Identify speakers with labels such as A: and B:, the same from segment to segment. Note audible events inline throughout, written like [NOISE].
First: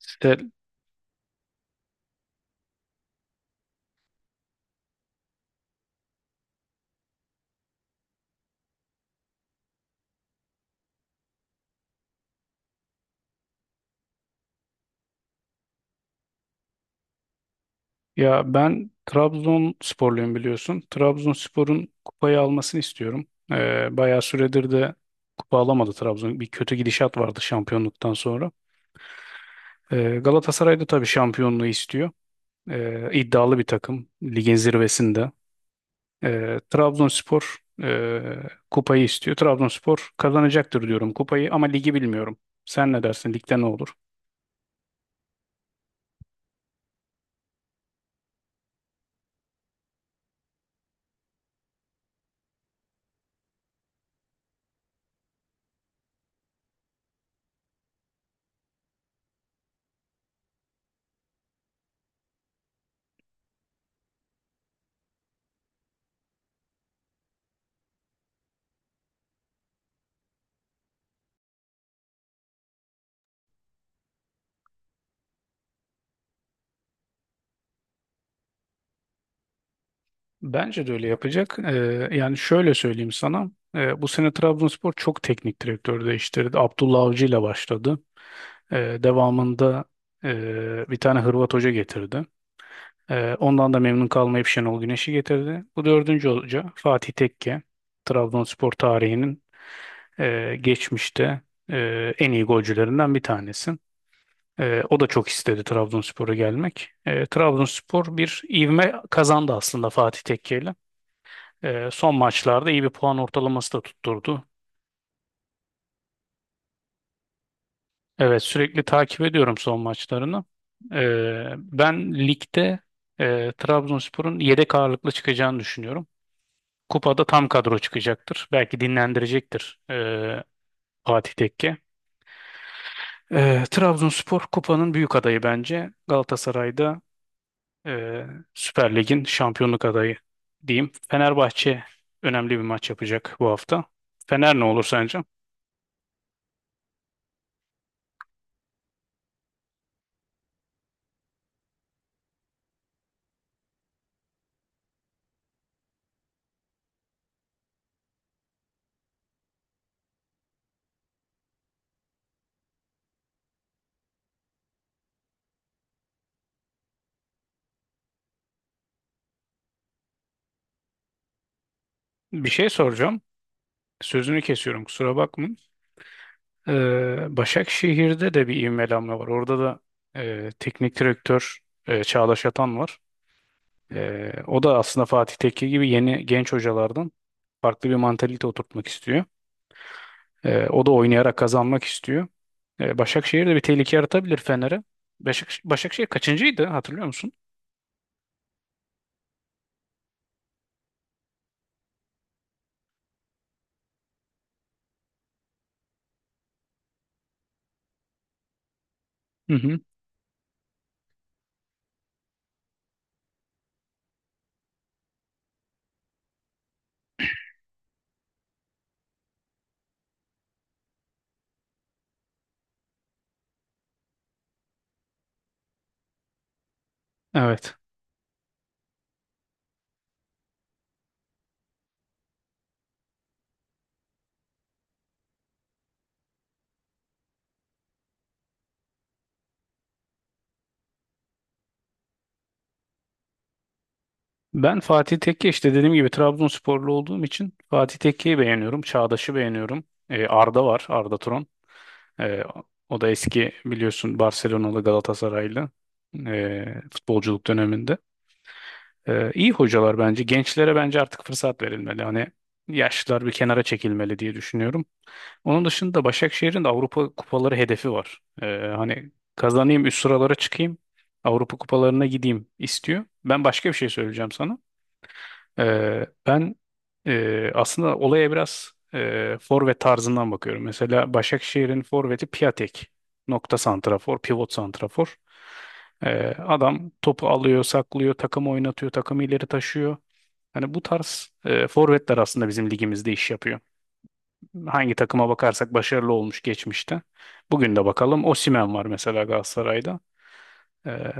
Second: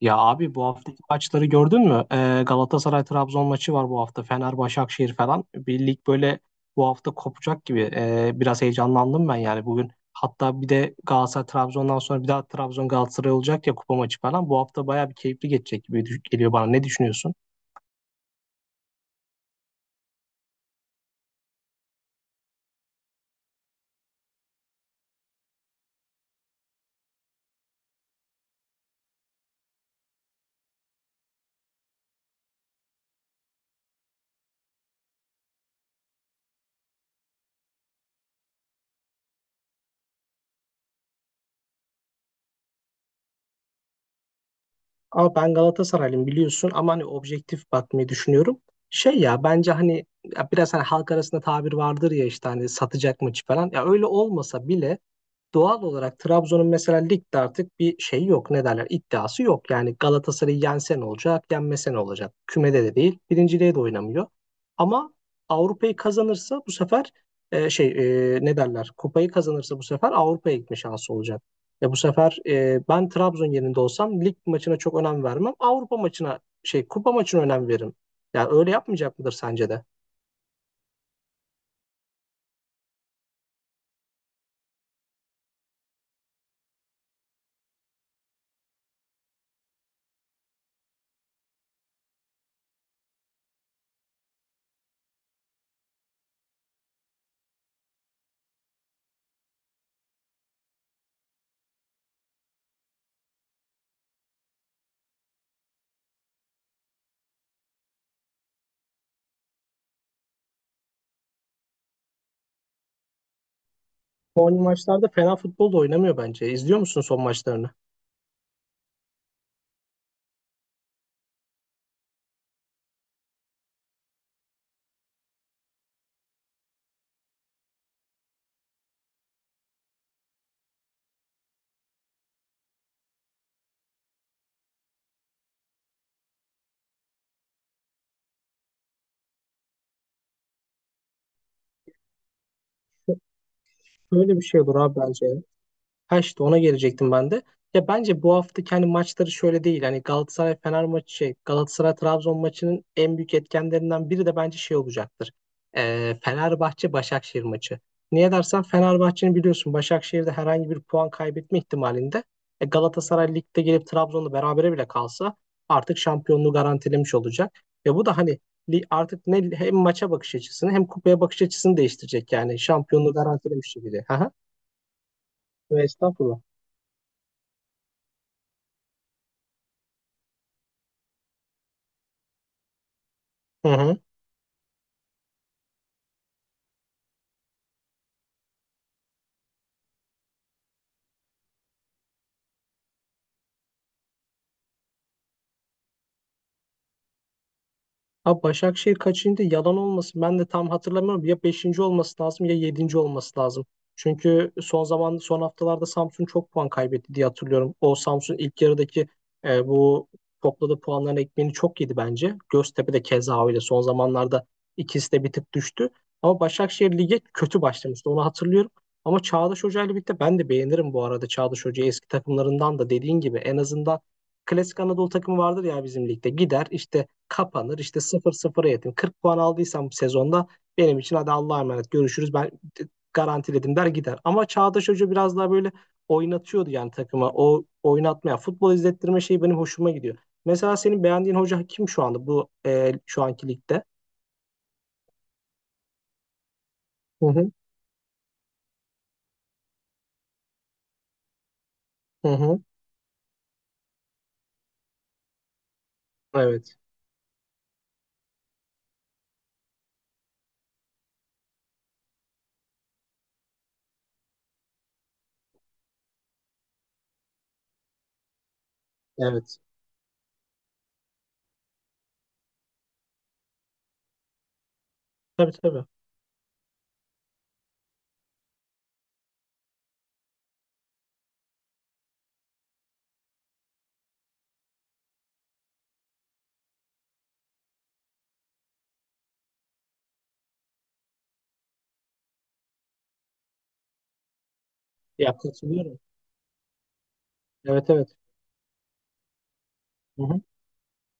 A: Ya abi bu haftaki maçları gördün mü? Galatasaray-Trabzon maçı var bu hafta. Fener-Başakşehir falan. Bir lig böyle bu hafta kopacak gibi. Biraz heyecanlandım ben yani bugün. Hatta bir de Galatasaray-Trabzon'dan sonra bir daha Trabzon-Galatasaray olacak ya kupa maçı falan. Bu hafta bayağı bir keyifli geçecek gibi geliyor bana. Ne düşünüyorsun?
B: Ya ben Trabzonsporluyum biliyorsun. Trabzonspor'un kupayı almasını istiyorum. Bayağı süredir de kupa alamadı Trabzon. Bir kötü gidişat vardı şampiyonluktan sonra. Galatasaray da tabii şampiyonluğu istiyor. İddialı bir takım. Ligin zirvesinde. Trabzonspor kupayı istiyor. Trabzonspor kazanacaktır diyorum kupayı ama ligi bilmiyorum. Sen ne dersin? Ligde ne olur?
A: Ama ben Galatasaraylıyım biliyorsun ama hani objektif bakmayı düşünüyorum. Şey ya bence hani ya biraz hani halk arasında tabir vardır ya işte hani satacak maçı falan. Ya öyle olmasa bile doğal olarak Trabzon'un mesela ligde artık bir şey yok. Ne derler? İddiası yok. Yani Galatasaray'ı yensen olacak, yenmesen olacak. Kümede de değil, birinciliğe de oynamıyor. Ama Avrupa'yı kazanırsa bu sefer şey ne derler? Kupayı kazanırsa bu sefer Avrupa'ya gitme şansı olacak. Ya bu sefer ben Trabzon yerinde olsam lig maçına çok önem vermem. Avrupa maçına şey kupa maçına önem veririm. Yani öyle yapmayacak mıdır sence de?
B: Bence de öyle yapacak. Yani şöyle söyleyeyim sana. Bu sene Trabzonspor çok teknik direktör değiştirdi. Abdullah Avcı ile başladı. Devamında bir tane Hırvat hoca getirdi. Ondan da memnun kalmayıp Şenol Güneş'i getirdi. Bu dördüncü hoca Fatih Tekke. Trabzonspor tarihinin geçmişte en iyi golcülerinden bir tanesi. O da çok istedi Trabzonspor'a gelmek. Trabzonspor bir ivme kazandı aslında Fatih Tekke, son maçlarda iyi bir puan ortalaması da tutturdu.
A: Son maçlarda fena futbol da oynamıyor bence. İzliyor musun son maçlarını?
B: Evet, sürekli takip ediyorum son maçlarını. Ben ligde Trabzonspor'un yedek ağırlıklı çıkacağını düşünüyorum. Kupada tam kadro çıkacaktır. Belki dinlendirecektir Fatih Tekke. Trabzonspor kupanın büyük adayı bence. Galatasaray'da e, Süper Lig'in şampiyonluk adayı diyeyim. Fenerbahçe önemli bir maç yapacak bu hafta.
A: Böyle bir
B: Fener
A: şey
B: ne
A: olur
B: olur
A: abi
B: sence?
A: bence. Ha işte ona gelecektim ben de. Ya bence bu hafta kendi maçları şöyle değil. Hani Galatasaray Fener maçı şey Galatasaray Trabzon maçının en büyük etkenlerinden biri de bence şey olacaktır. Fenerbahçe Başakşehir maçı. Niye dersen Fenerbahçe'nin biliyorsun Başakşehir'de herhangi bir puan kaybetme ihtimalinde Galatasaray ligde gelip Trabzon'la berabere bile kalsa artık şampiyonluğu garantilemiş olacak. Ve bu da hani artık ne hem maça bakış açısını hem kupaya bakış açısını değiştirecek
B: Bir
A: yani
B: şey
A: şampiyonluğu
B: soracağım.
A: garantilemiş gibi. Aha.
B: Sözünü kesiyorum, kusura bakma.
A: Ve estağfurullah.
B: Başakşehir'de de bir ivmelenme var. Orada da teknik direktör Çağdaş Atan var.
A: Hı hı.
B: O da aslında Fatih Tekke gibi yeni genç hocalardan farklı bir mantalite oturtmak istiyor. O da oynayarak kazanmak istiyor. Başakşehir de bir tehlike yaratabilir Fener'e. Başakşehir kaçıncıydı, hatırlıyor musun?
A: Abi Başakşehir kaçıncı? Yalan olmasın. Ben de tam hatırlamıyorum. Ya beşinci olması lazım ya yedinci olması lazım. Çünkü son haftalarda Samsun çok puan kaybetti diye hatırlıyorum. O Samsun ilk yarıdaki
B: Hı hı.
A: bu topladığı puanların ekmeğini çok yedi bence. Göztepe de keza öyle. Son zamanlarda ikisi de bir tık düştü. Ama Başakşehir lige kötü başlamıştı. Onu hatırlıyorum. Ama Çağdaş Hoca ile birlikte ben de beğenirim bu arada Çağdaş Hoca'yı eski takımlarından da dediğin gibi en azından klasik Anadolu takımı vardır ya bizim ligde. Gider işte
B: Evet.
A: kapanır. İşte sıfır 0a yetin. 40 puan aldıysam bu sezonda benim için hadi Allah'a emanet görüşürüz ben garantiledim der gider. Ama Çağdaş Hoca biraz daha böyle oynatıyordu yani takıma. O oynatmaya, futbol izlettirme şeyi benim hoşuma gidiyor. Mesela senin beğendiğin hoca kim şu anda şu anki ligde?
B: Ben Fatih Tekke, işte dediğim gibi, Trabzonsporlu olduğum
A: Hı hı,
B: için Fatih Tekke'yi beğeniyorum. Çağdaş'ı beğeniyorum. Arda var. Arda Turan.
A: hı
B: Ee,
A: hı.
B: o da eski biliyorsun, Barcelona'lı, Galatasaraylı
A: Evet,
B: futbolculuk döneminde. İyi hocalar bence. Gençlere bence artık fırsat verilmeli. Hani yaşlılar bir kenara çekilmeli diye düşünüyorum. Onun dışında Başakşehir'in de Avrupa kupaları hedefi var. Hani
A: evet.
B: kazanayım, üst sıralara çıkayım, Avrupa kupalarına gideyim istiyor. Ben başka bir şey söyleyeceğim sana.
A: Tabii tabii.
B: Ben aslında olaya biraz forvet tarzından bakıyorum. Mesela Başakşehir'in forveti Piatek. Nokta santrafor, pivot santrafor. Adam topu alıyor, saklıyor, takımı oynatıyor, takımı ileri taşıyor. Hani bu tarz forvetler aslında bizim ligimizde iş yapıyor. Hangi takıma
A: Ya
B: bakarsak
A: katılıyorum.
B: başarılı olmuş geçmişte. Bugün de
A: Evet, evet.
B: bakalım, Osimhen var mesela Galatasaray'da.
A: Hı hı.
B: Ee,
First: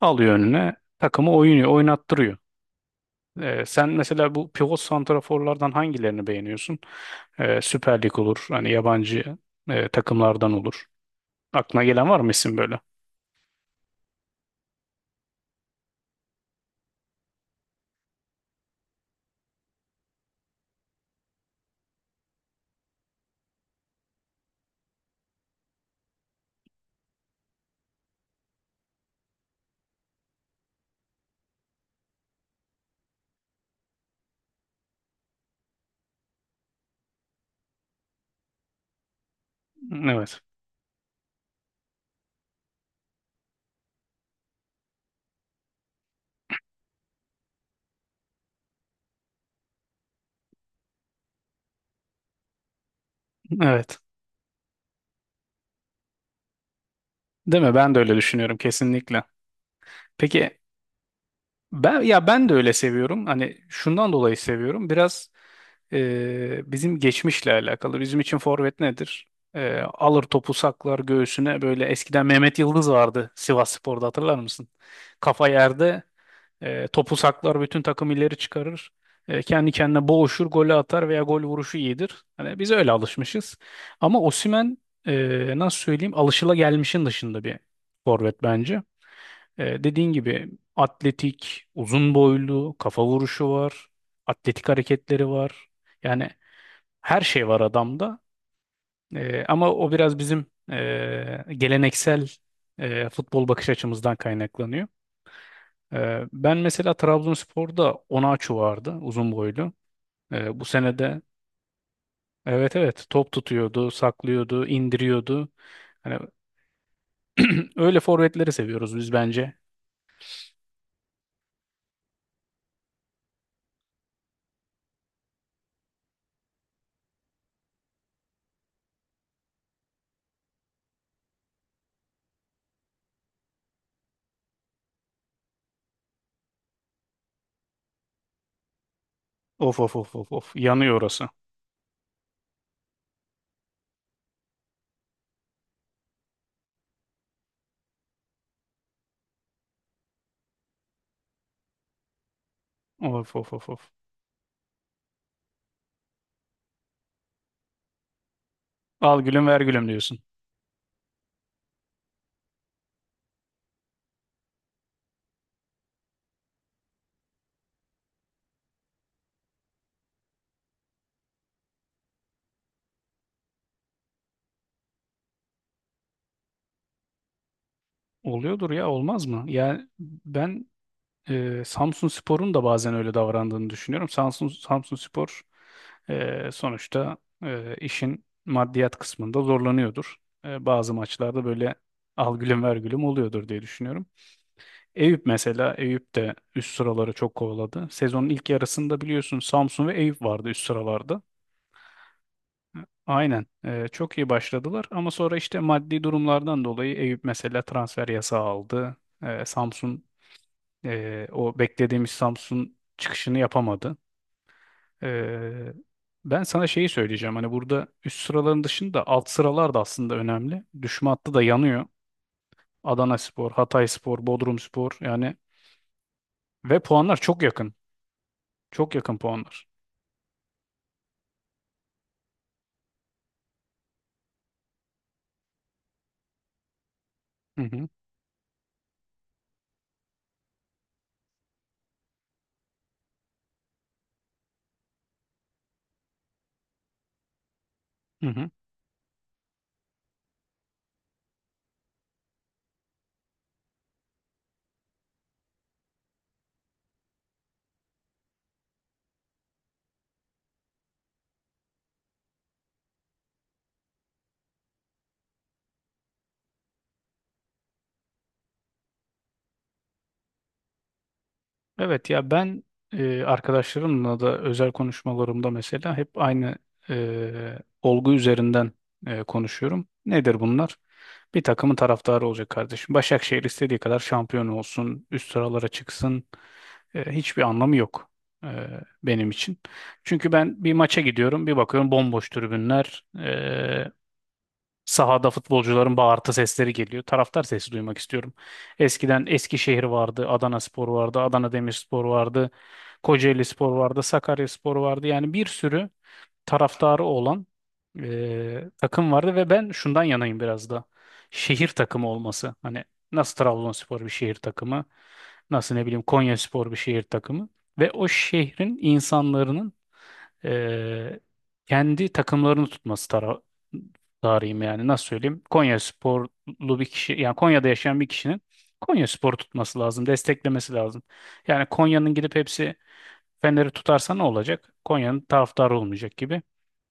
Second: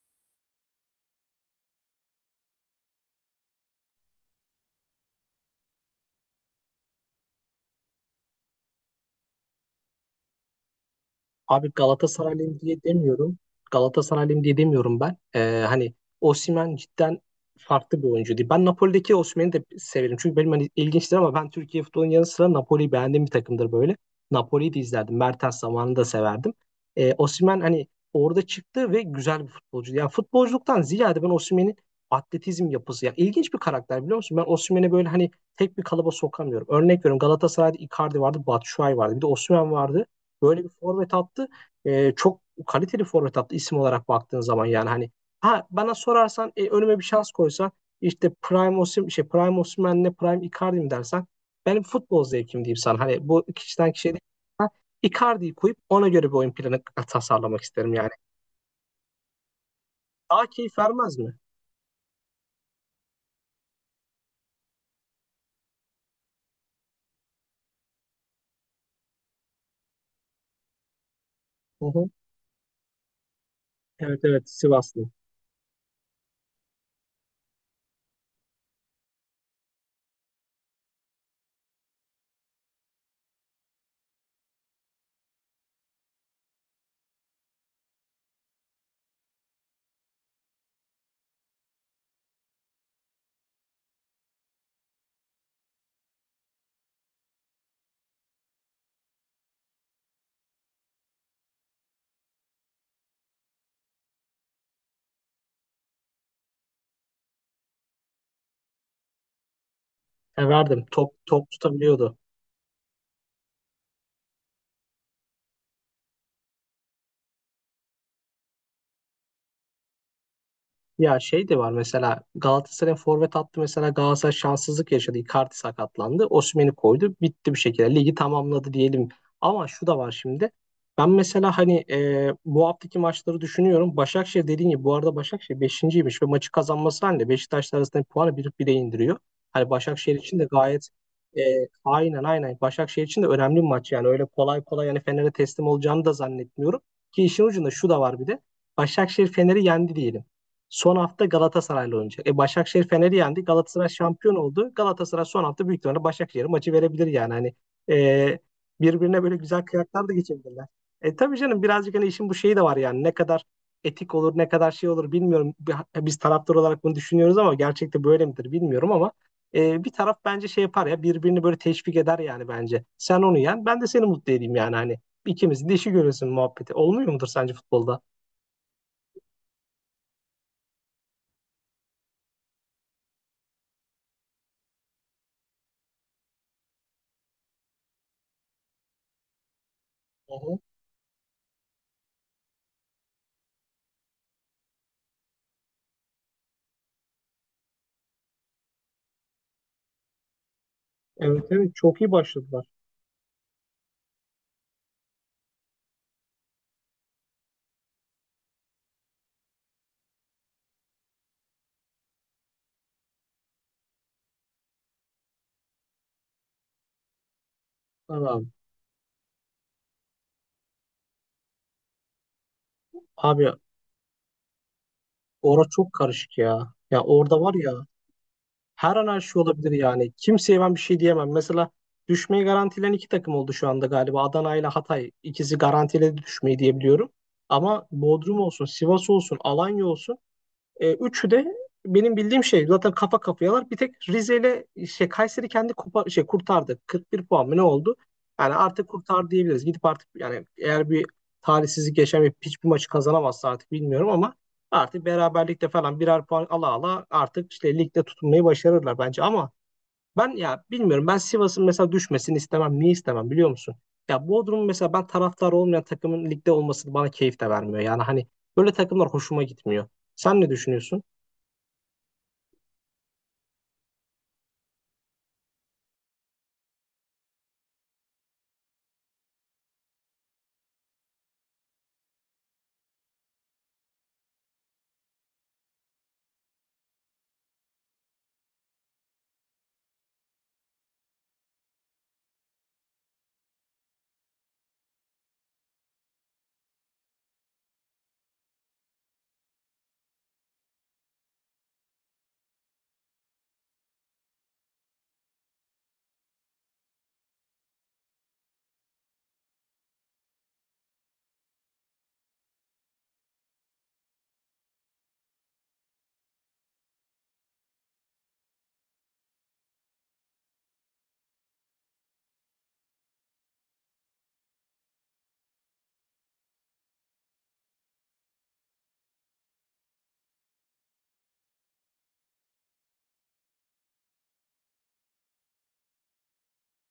B: alıyor önüne, takımı oynuyor, oynattırıyor. Sen mesela bu pivot santraforlardan hangilerini beğeniyorsun? Süper Lig olur, hani yabancı takımlardan olur.
A: Abi
B: Aklına gelen var mı, isim
A: Galatasaraylıyım
B: böyle?
A: diye demiyorum. Galatasaraylıyım diye demiyorum ben. Hani Osimhen cidden farklı bir oyuncu değil. Ben Napoli'deki Osimhen'i de severim. Çünkü benim hani ilginçtir ama ben Türkiye futbolunun yanı sıra Napoli'yi beğendiğim bir takımdır böyle. Napoli'yi de izlerdim. Mertens zamanını da severdim. Osimhen hani orada çıktı ve güzel bir futbolcu. Yani futbolculuktan ziyade ben Osimhen'in atletizm yapısı. Yani ilginç bir karakter biliyor musun? Ben Osimhen'i böyle hani tek bir kalıba sokamıyorum. Örnek veriyorum Galatasaray'da Icardi vardı, Batshuayi vardı. Bir de Osimhen vardı.
B: Evet.
A: Böyle bir forvet attı. Çok kaliteli forvet attı isim olarak baktığın zaman yani hani ha bana sorarsan önüme bir şans koysa işte Prime Osimhen'le Prime Icardi mi dersen benim futbol zevkim diyeyim sana. Hani bu kişiden
B: Evet.
A: kişiye değil. Ben Icardi'yi koyup ona göre bir oyun planı tasarlamak
B: Değil mi? Ben
A: isterim
B: de
A: yani.
B: öyle düşünüyorum kesinlikle.
A: Daha
B: Peki.
A: keyif vermez mi?
B: Ben de öyle seviyorum. Hani şundan dolayı seviyorum. Biraz bizim geçmişle alakalı. Bizim için forvet nedir? Alır topu, saklar göğsüne. Böyle
A: Hı hı.
B: eskiden Mehmet Yıldız vardı Sivasspor'da,
A: Evet
B: hatırlar
A: evet
B: mısın?
A: Sivaslı.
B: Kafa yerde, topu saklar, bütün takım ileri çıkarır. Kendi kendine boğuşur, golü atar veya gol vuruşu iyidir. Hani biz öyle alışmışız. Ama Osimhen, nasıl söyleyeyim, alışılagelmişin dışında bir forvet bence. Dediğin gibi atletik, uzun boylu, kafa vuruşu var, atletik hareketleri var. Yani her şey var adamda. Ama o biraz bizim geleneksel futbol bakış açımızdan kaynaklanıyor. Ben mesela Trabzonspor'da Onaçu vardı, uzun boylu.
A: E,
B: Bu
A: verdim. Top
B: senede,
A: top tutabiliyordu.
B: evet evet, top tutuyordu, saklıyordu, indiriyordu. Hani [CLEARS THROAT] öyle forvetleri seviyoruz biz bence.
A: Ya şey de var mesela Galatasaray forvet attı mesela Galatasaray şanssızlık yaşadı. Icardi sakatlandı. Osimhen'i koydu. Bitti bir şekilde. Ligi tamamladı diyelim. Ama şu da var şimdi. Ben mesela hani bu haftaki maçları düşünüyorum. Başakşehir dediğin gibi bu arada Başakşehir beşinciymiş ve maçı kazanması halinde Beşiktaş'la arasındaki puanı bir bire indiriyor. Hani
B: Of of of
A: Başakşehir
B: of
A: için de
B: of,
A: gayet
B: yanıyor orası.
A: e, aynen aynen Başakşehir için de önemli bir maç yani öyle kolay kolay yani Fener'e teslim olacağını da zannetmiyorum. Ki işin ucunda şu da var bir de. Başakşehir Fener'i yendi diyelim. Son hafta Galatasaray'la oynayacak. Başakşehir Fener'i
B: Of
A: yendi.
B: of of
A: Galatasaray
B: of.
A: şampiyon oldu. Galatasaray son hafta büyük ihtimalle Başakşehir'e maçı verebilir yani. Hani e,
B: Al
A: birbirine böyle
B: gülüm ver
A: güzel
B: gülüm
A: kıyaklar da
B: diyorsun.
A: geçebilirler. Tabii canım birazcık hani işin bu şeyi de var yani. Ne kadar etik olur, ne kadar şey olur bilmiyorum. Biz taraftar olarak bunu düşünüyoruz ama gerçekte böyle midir bilmiyorum ama bir taraf bence şey yapar ya birbirini böyle teşvik eder yani bence. Sen onu yen, ben de seni mutlu edeyim yani hani. İkimizin de işi görürsün muhabbeti. Olmuyor mudur sence futbolda?
B: Oluyordur ya, olmaz mı? Yani ben Samsun Spor'un da bazen öyle davrandığını düşünüyorum. Samsun Spor, sonuçta, işin maddiyat kısmında zorlanıyordur.
A: Hı hı.
B: Bazı maçlarda böyle al gülüm ver gülüm oluyordur diye düşünüyorum. Eyüp mesela, Eyüp de üst sıraları çok kovaladı. Sezonun ilk yarısında biliyorsun Samsun ve Eyüp vardı üst sıralarda.
A: Evet evet çok iyi başladılar.
B: Aynen. Çok iyi başladılar ama sonra işte maddi durumlardan dolayı Eyüp mesela transfer yasağı aldı. Samsun o beklediğimiz Samsun çıkışını yapamadı. Ee, ben sana şeyi söyleyeceğim. Hani burada üst
A: Tamam.
B: sıraların dışında alt sıralar da aslında önemli. Düşme hattı da yanıyor.
A: Abi
B: Adanaspor, Hatayspor, Bodrumspor yani,
A: orası çok karışık ya.
B: ve
A: Ya
B: puanlar
A: orada
B: çok
A: var
B: yakın.
A: ya
B: Çok
A: her an
B: yakın
A: her şey
B: puanlar.
A: olabilir yani. Kimseye ben bir şey diyemem. Mesela düşmeyi garantilen iki takım oldu şu anda galiba. Adana ile Hatay ikisi garantiledi düşmeyi diyebiliyorum.
B: Hı
A: Ama
B: hı.
A: Bodrum olsun, Sivas olsun, Alanya olsun üçü de benim bildiğim şey zaten kafa kafayalar. Bir tek Rize ile şey, Kayseri kendi kupa, şey, kurtardı. 41 puan mı ne oldu?
B: Hı hı.
A: Yani artık kurtar diyebiliriz. Gidip artık yani eğer bir talihsizlik yaşamayıp hiçbir maçı kazanamazsa artık bilmiyorum ama artık beraberlikte falan birer puan ala ala artık işte ligde tutunmayı başarırlar bence ama ben ya bilmiyorum. Ben Sivas'ın mesela düşmesini istemem. Niye istemem biliyor musun? Ya Bodrum'un mesela ben taraftar olmayan takımın ligde olması bana keyif de vermiyor. Yani hani böyle takımlar hoşuma gitmiyor. Sen ne düşünüyorsun?
B: Evet ya, ben arkadaşlarımla da özel konuşmalarımda mesela hep aynı olgu üzerinden konuşuyorum. Nedir bunlar? Bir takımın taraftarı olacak, kardeşim. Başakşehir istediği kadar şampiyon olsun, üst sıralara çıksın. Hiçbir anlamı yok e, benim için. Çünkü ben bir maça gidiyorum, bir bakıyorum bomboş tribünler. Sahada futbolcuların bağırtı sesleri geliyor. Taraftar sesi duymak istiyorum. Eskiden Eskişehir vardı, Adanaspor vardı, Adana Demirspor vardı, Kocaelispor vardı, Sakaryaspor vardı. Yani bir sürü taraftarı olan takım vardı ve ben şundan yanayım biraz da. Şehir takımı olması. Hani, nasıl Trabzonspor bir şehir takımı, nasıl ne bileyim Konyaspor bir şehir takımı ve o şehrin insanların e, kendi takımlarını tutması tarihim, yani nasıl söyleyeyim? Konyasporlu bir kişi, yani Konya'da yaşayan bir kişinin Konyaspor tutması lazım, desteklemesi lazım. Yani Konya'nın gidip hepsi Fener'i tutarsa ne olacak? Konya'nın taraftarı olmayacak gibi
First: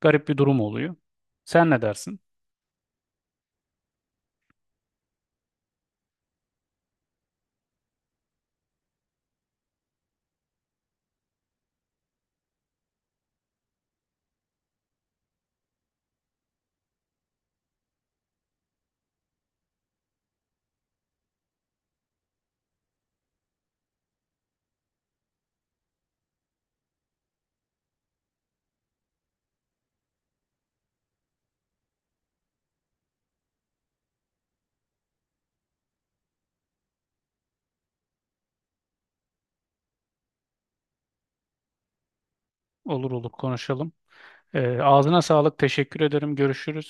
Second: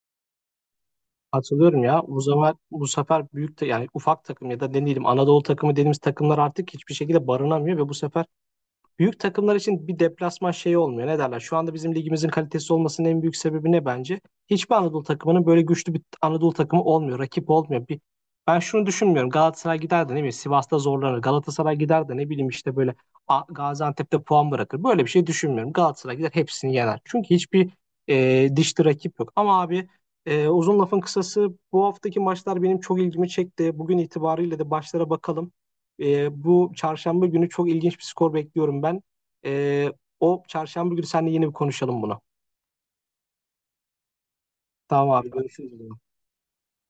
B: garip bir durum oluyor. Sen ne
A: Hatırlıyorum ya.
B: dersin?
A: Bu zaman bu sefer büyük de yani ufak takım ya da ne diyelim Anadolu takımı dediğimiz takımlar artık hiçbir şekilde barınamıyor ve bu sefer büyük takımlar için bir deplasman şeyi olmuyor. Ne derler? Şu anda bizim ligimizin kalitesi olmasının en büyük sebebi ne bence? Hiçbir Anadolu takımının böyle güçlü bir Anadolu takımı olmuyor. Rakip olmuyor. Bir, ben şunu düşünmüyorum. Galatasaray gider de ne bileyim Sivas'ta zorlanır. Galatasaray gider de ne bileyim işte böyle Gaziantep'te puan bırakır. Böyle bir şey düşünmüyorum. Galatasaray gider hepsini yener. Çünkü hiçbir dişli rakip yok. Ama abi uzun lafın kısası bu haftaki maçlar benim çok ilgimi çekti. Bugün itibariyle de başlara bakalım. Bu çarşamba günü çok ilginç bir skor bekliyorum ben. E, o çarşamba günü seninle yeni bir konuşalım bunu.
B: Olur olur konuşalım. Ee,
A: Tamam
B: ağzına
A: abi.
B: sağlık.
A: Görüşürüz.
B: Teşekkür ederim. Görüşürüz.